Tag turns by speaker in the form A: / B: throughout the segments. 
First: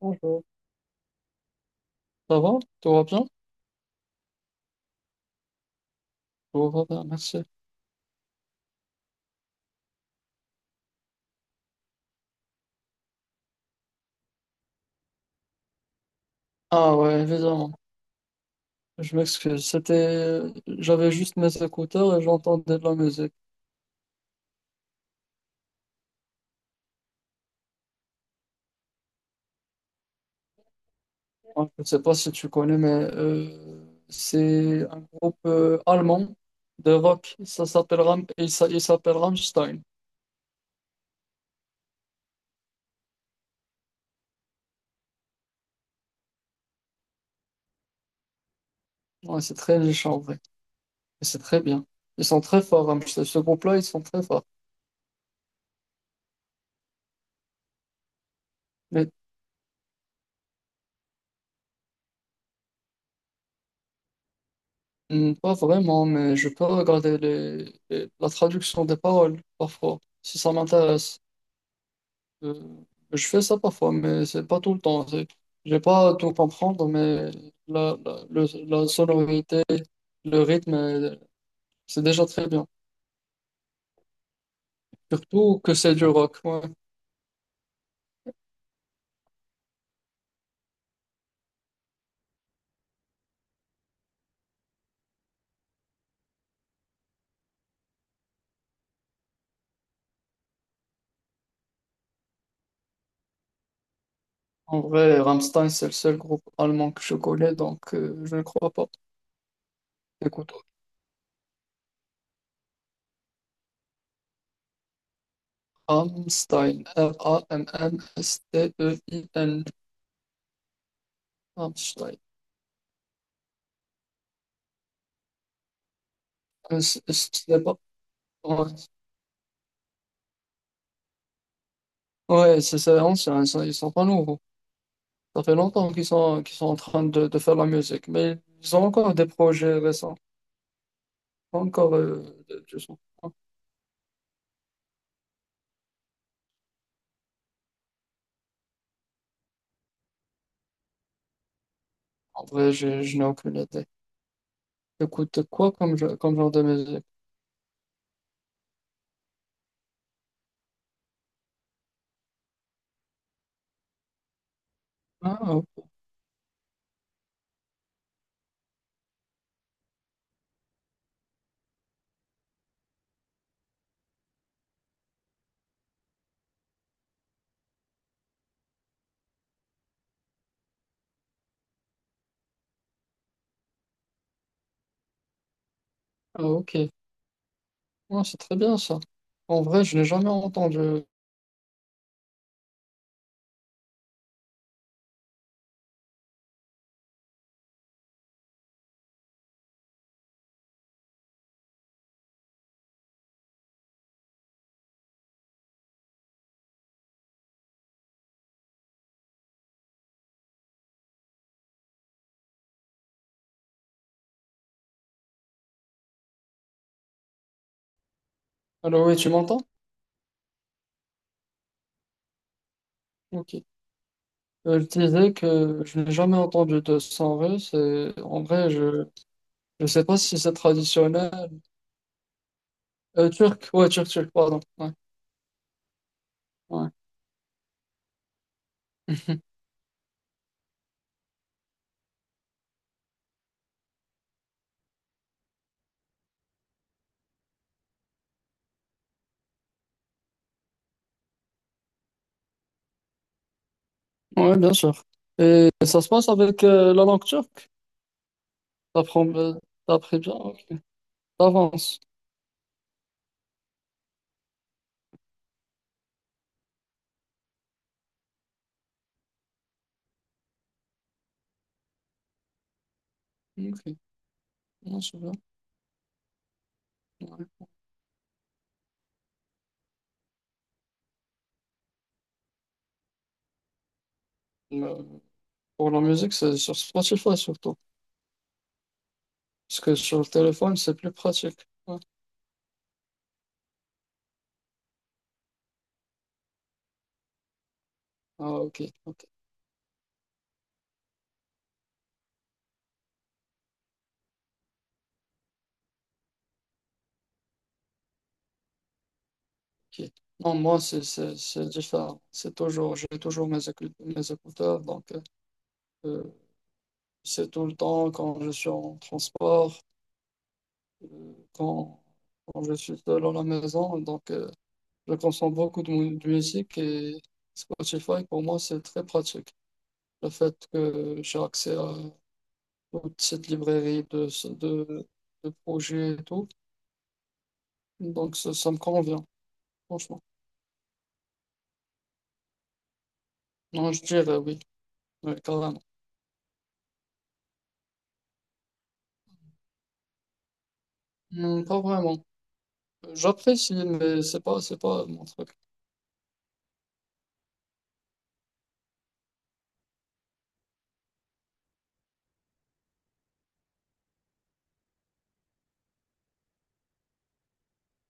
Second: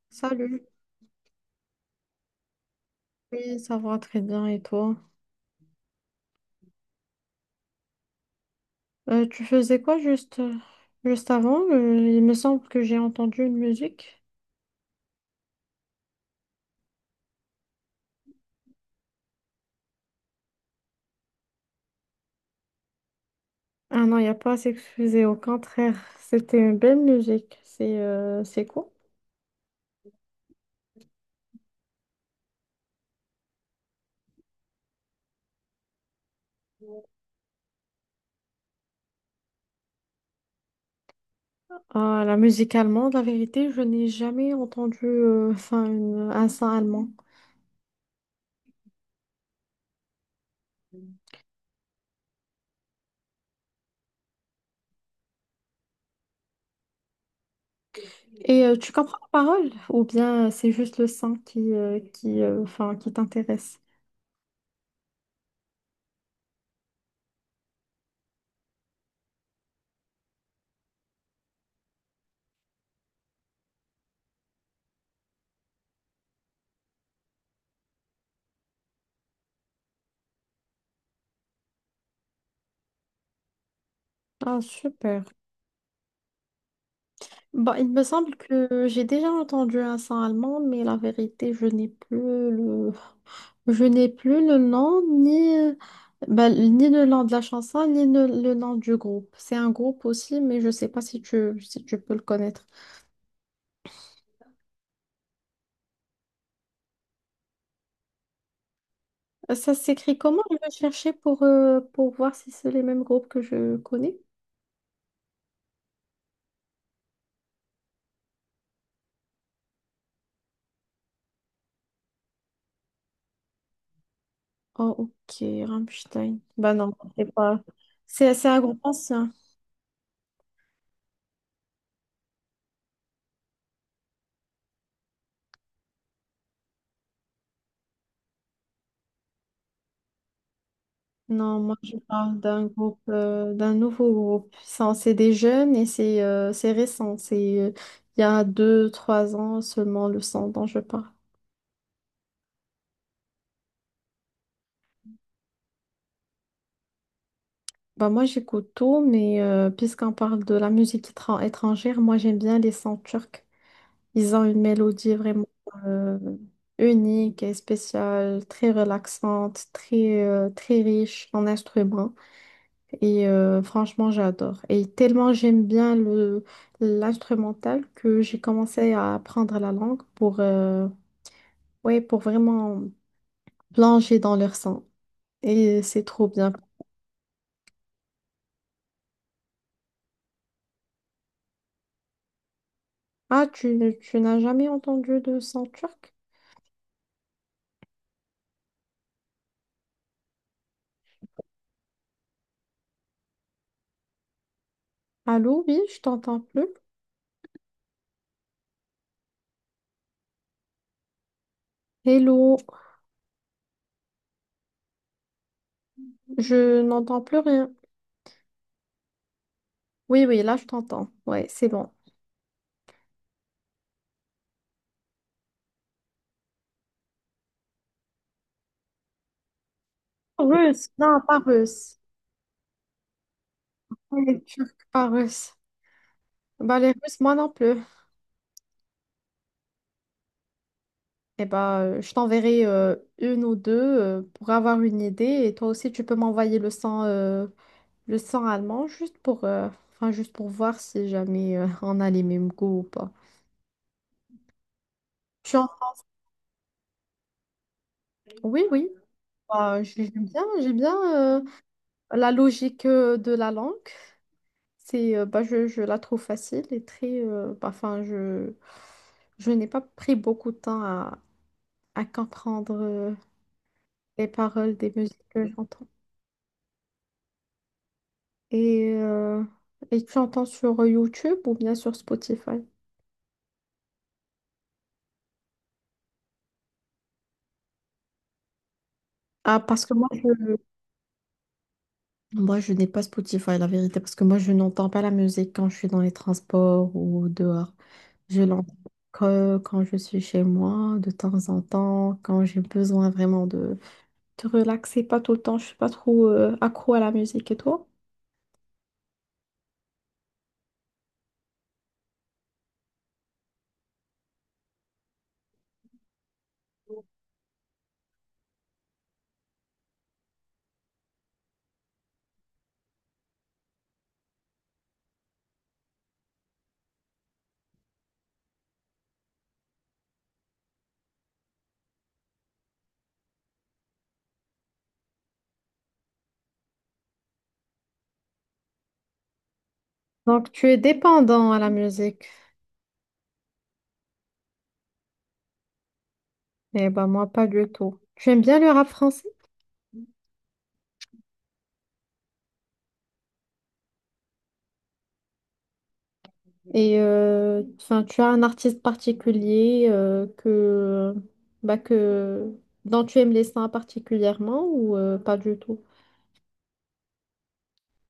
A: Bonjour.
B: Salut.
A: Ça va? Tout va bien?
B: Oui, ça va très bien. Et toi?
A: Tout va bien, merci.
B: Tu faisais quoi juste, juste avant? Il me semble que j'ai entendu une musique.
A: Ah ouais, évidemment. Je m'excuse. C'était, j'avais juste mes écouteurs et j'entendais de la musique.
B: Ah non, il n'y a pas à s'excuser. Au contraire, c'était une belle musique. C'est quoi?
A: Moi, je ne sais pas si tu connais, mais c'est un groupe allemand de rock. Ça s'appelle il s'appelle Rammstein.
B: Ah, la musique allemande, la vérité, je n'ai jamais entendu enfin, un son allemand.
A: Ouais, c'est très riche en vrai. Et c'est très bien. Ils sont très forts, Rammstein. Ce groupe-là, ils sont très forts.
B: Et tu
A: Mais
B: comprends la parole? Ou bien c'est juste le son qui, enfin, qui t'intéresse?
A: hmm, pas vraiment, mais je peux regarder la traduction des paroles parfois, si ça m'intéresse. Euh, je fais ça parfois, mais c'est pas tout le temps. Je vais pas tout comprendre, mais la sonorité, le rythme, c'est déjà très bien.
B: Ah, super.
A: Surtout que c'est du rock. Ouais.
B: Bah, il me semble que j'ai déjà entendu un sang allemand, mais la vérité, je n'ai plus le nom, ni, bah, ni le nom de la chanson, ni le nom du groupe. C'est un groupe aussi, mais je ne sais pas si tu peux le connaître.
A: En vrai, Rammstein, c'est le seul groupe allemand que je connais, donc je ne crois pas.
B: Ça s'écrit comment?
A: Écoute,
B: Je vais chercher pour voir si c'est les mêmes groupes que je connais.
A: Rammstein, Rammstein, Rammstein.
B: Oh, ok, Rammstein. Bah non, c'est
A: C'est
B: pas.
A: pas...
B: C'est un
A: Ouais,
B: groupe ancien.
A: ouais, c'est ancien, ils sont pas nouveaux. Ça fait longtemps qu'ils sont en train de faire de la musique, mais ils ont encore des projets récents.
B: Non,
A: Pas
B: moi
A: encore
B: je parle d'un
A: du son.
B: groupe, d'un nouveau groupe. Ça, c'est des jeunes et c'est récent. C'est il y a 2, 3 ans seulement le son dont je parle.
A: En vrai, je n'ai aucune idée. Écoute quoi comme, comme genre de musique?
B: Bah moi j'écoute tout, mais puisqu'on parle de la musique étrangère, moi j'aime bien les sons turcs. Ils ont une mélodie
A: Ah,
B: vraiment
A: ok.
B: euh, unique et spéciale, très relaxante, très, très riche en instruments. Et franchement, j'adore. Et tellement j'aime bien le l'instrumental que j'ai commencé à apprendre la langue pour, ouais, pour vraiment plonger dans leur son. Et c'est trop
A: Ah,
B: bien.
A: ok. Ah, c'est très bien ça. En vrai, je n'ai jamais entendu.
B: Ah, tu n'as jamais entendu de son turc? Allô, oui, je t'entends plus. Hello, je n'entends plus rien.
A: Alors oui, tu m'entends?
B: Oui, oui, là, je t'entends. Ouais, c'est bon.
A: Ok. Je disais que je n'ai jamais entendu de son russe. Et en vrai, je ne sais pas si c'est
B: Russe, non, pas
A: traditionnel.
B: russe.
A: Euh, turc,
B: Ouais,
A: pardon.
B: turc,
A: Ouais,
B: pas russe. Bah,
A: ouais.
B: les Russes, moi non plus. Eh ben, je t'enverrai une ou deux pour avoir une idée. Et toi aussi, tu peux m'envoyer le sang allemand juste pour, enfin, juste pour voir si jamais on a les mêmes goûts ou pas.
A: Ouais, bien sûr.
B: Je suis en-
A: Et ça se passe avec la langue turque.
B: Oui, oui.
A: T'apprends, euh,
B: Bah,
A: t'apprends bien, ok.
B: j'aime bien
A: T'avances.
B: la logique de la langue. C'est, bah, je la trouve facile et très. Bah, enfin, je n'ai pas pris beaucoup de temps à comprendre
A: Ok,
B: les paroles des
A: non, c'est
B: musiques
A: bien.
B: que j'entends.
A: Ouais.
B: Et, euh, et tu entends sur YouTube ou bien sur Spotify?
A: Mais pour la musique, c'est sur Spotify surtout.
B: Ah,
A: Parce
B: parce que
A: que sur le téléphone, c'est plus pratique. Ouais.
B: moi, je n'ai pas Spotify, la vérité, parce que moi, je n'entends pas la musique quand je suis dans les transports ou dehors. Je
A: Ah,
B: l'entends que quand je suis chez moi, de temps en temps, quand j'ai besoin vraiment de te relaxer, pas tout le temps. Je suis pas trop accro à la musique et toi?
A: ok. Non, moi, c'est différent. C'est toujours, j'ai toujours mes mes écouteurs. Donc, euh, c'est tout le temps quand je suis en transport, euh, quand, quand je suis seul à la maison. Donc, je consomme beaucoup de de musique, et Spotify, pour moi, c'est très pratique. Le fait que j'ai accès à toute cette librairie de, de projets et tout, donc ça me convient, franchement.
B: Donc, tu es dépendant à la musique.
A: Non, je dirais oui, carrément.
B: Eh ben, moi, pas du tout. Tu aimes bien le rap français?
A: Non, pas vraiment. J'apprécie, mais c'est pas mon truc.
B: Et enfin, tu as un artiste particulier bah, que, dont tu aimes les sons particulièrement ou pas du tout?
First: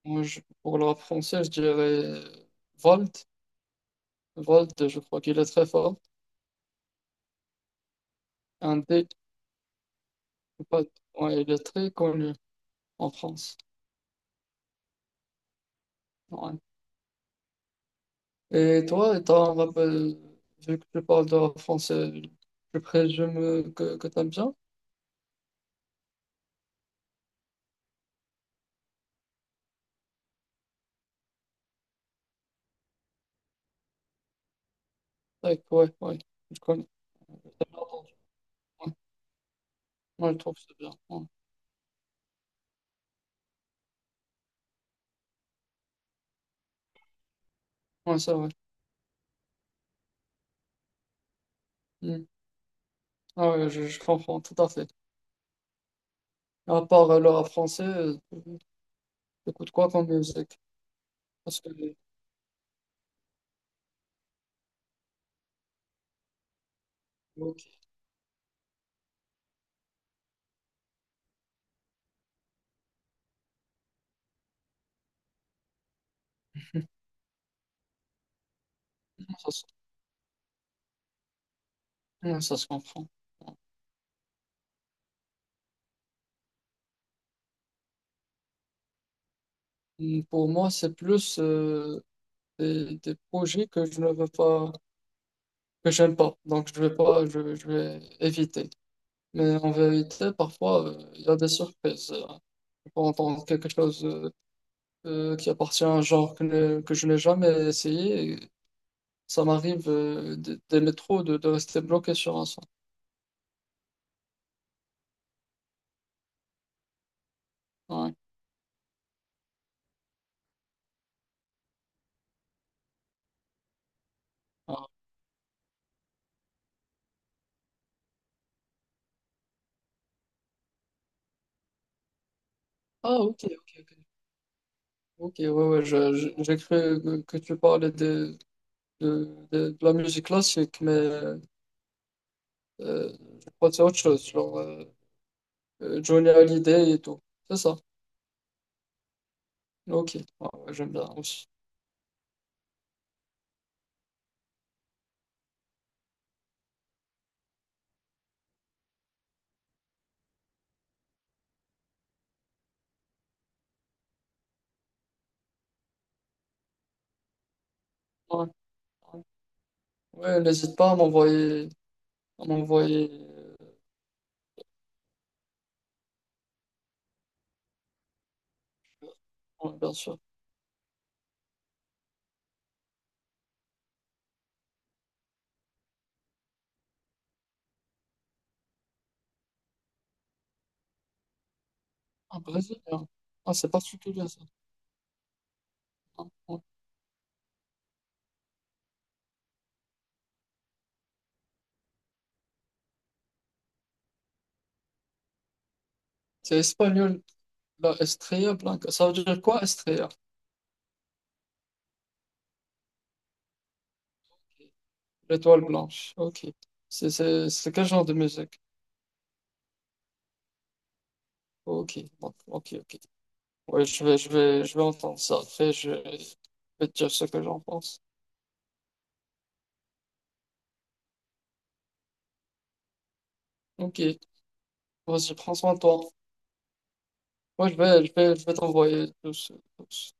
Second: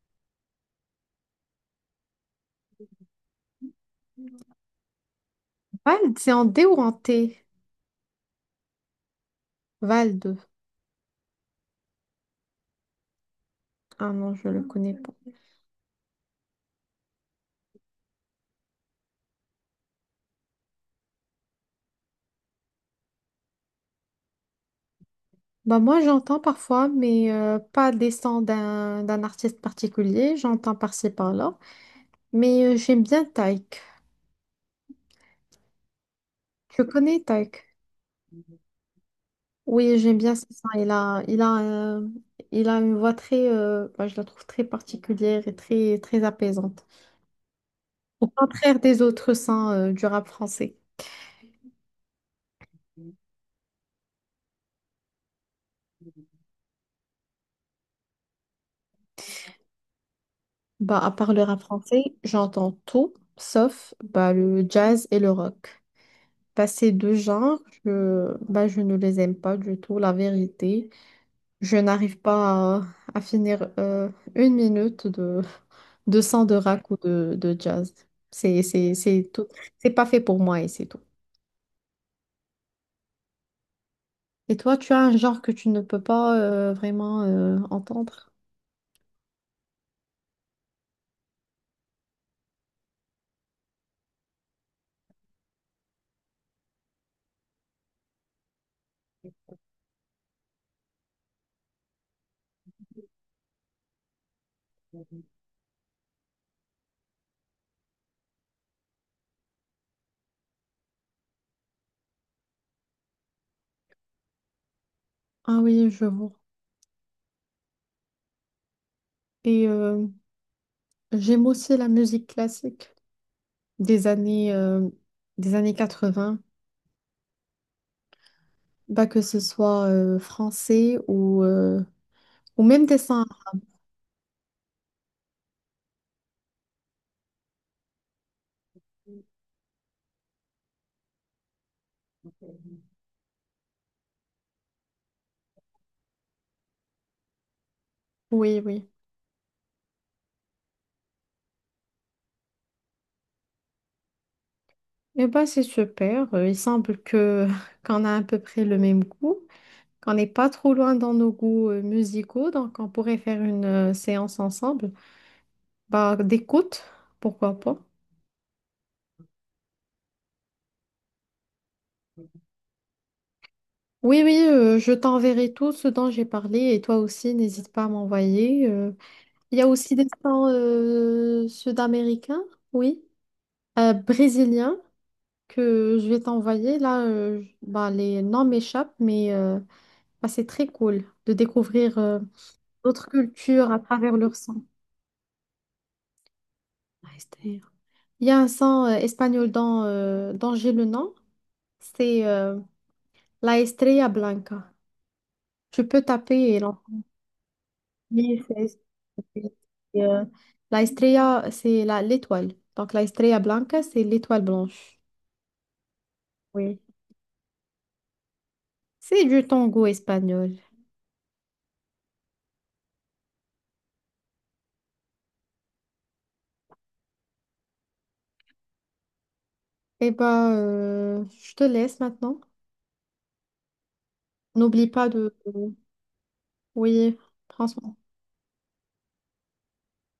A: Moi, pour le rap français, je dirais Volt. Volt, je crois qu'il est très fort.
B: Vald, c'est en D ou en T?
A: Un D,
B: Vald.
A: pas- ouais, il est très connu en France.
B: Ah non, je le connais pas.
A: Ouais. Et toi, t'as un rappel, vu que tu parles de rap français, je présume que t'aimes bien?
B: Bah, moi, j'entends parfois, mais pas des sons d'un artiste particulier. J'entends par-ci, par-là. Mais j'aime bien Taïk.
A: Ouais. Je
B: Tu
A: connais.
B: connais Taïk?
A: T'as bien entendu. Ouais,
B: Oui, j'aime
A: ouais,
B: bien
A: je
B: ce
A: trouve que
B: son.
A: c'est bien. Ouais,
B: Il a une voix très… bah, je la trouve très particulière et très, très apaisante.
A: ouais
B: Au
A: c'est vrai.
B: contraire des autres sons du rap français.
A: Hmm. Ah ouais, je comprends tout à fait. À part le rap français, t'écoutes quoi comme musique?
B: Bah, à part le rap
A: Parce que,
B: français, j'entends tout, sauf bah, le jazz et le rock. Bah, ces deux
A: ok,
B: genres, bah, je ne les aime pas du tout, la vérité. Je n'arrive pas à, à finir une minute de son de rock ou de jazz. C'est tout.
A: ça se,
B: C'est pas fait pour moi et c'est tout.
A: ouais, ça se comprend.
B: Et toi, tu as un genre que tu ne peux pas vraiment entendre?
A: Hmm, pour moi, c'est plus des projets que je ne veux pas, que j'aime pas. Donc, je vais pas, je vais éviter. Mais en vérité, parfois, il y a des surprises. On peut entendre quelque chose qui appartient à un genre que, que je n'ai jamais essayé. Et ça m'arrive des métros de rester bloqué sur un son.
B: Ah oui, je vois.
A: Ouais.
B: Et j'aime aussi la musique classique des années,
A: Ah,
B: euh, des années 80, bah, que ce soit français ou, ou même des
A: ah,
B: saints.
A: ok. Ok, ouais, j'ai cru que tu parlais de, de la musique classique, mais je crois que c'est autre chose, genre Johnny Hallyday et tout. C'est ça.
B: Oui, oui.
A: Ok, ouais, ouais, j'aime bien aussi.
B: Eh bah, c'est super. Il semble que qu'on a à peu près le même goût, qu'on n'est pas trop loin dans nos goûts musicaux, donc on pourrait faire une séance ensemble. Bah, d'écoute, pourquoi pas.
A: Ouais, ouais. Ouais, n'hésite pas à m'envoyer. On m'envoyait,
B: Oui, oui, je t'enverrai tout ce dont j'ai parlé et toi aussi, n'hésite pas à m'envoyer. Il y a
A: ouais, bien
B: aussi des
A: sûr,
B: pains sud-américains, oui, brésiliens, que je vais t'envoyer. Là, bah, les noms m'échappent, mais bah, c'est très cool de découvrir
A: un
B: d'autres
A: Brésilien. Ah, c'est
B: cultures à travers
A: particulier,
B: leur
A: ça.
B: sang.
A: Ah, ouais.
B: Ah, Esther. Il y a un sang espagnol dont j'ai le nom, c'est la Estrella Blanca. Tu peux taper
A: C'est
B: et l'envoyer.
A: espagnol, la Estrella Blanca. Ça veut dire quoi, Estrella?
B: La Estrella, c'est l'étoile. Donc la Estrella Blanca, c'est l'étoile blanche.
A: L'étoile blanche. Ok.
B: Oui.
A: C'est quel genre de musique?
B: C'est du tango espagnol.
A: Ok, bon, ok. Ouais, je vais entendre ça. Après, je vais te dire ce que j'en pense.
B: Eh ben, je te laisse maintenant.
A: Ok,
B: N'oublie pas de…
A: vas-y, prends soin de toi.
B: Oui,
A: Moi,
B: franchement.
A: je vais t'envoyer tous,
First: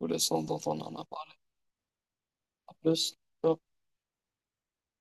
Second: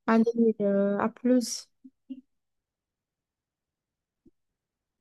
A: tous les sons
B: Allez,
A: dont on en a
B: à
A: parlé.
B: plus.
A: À plus.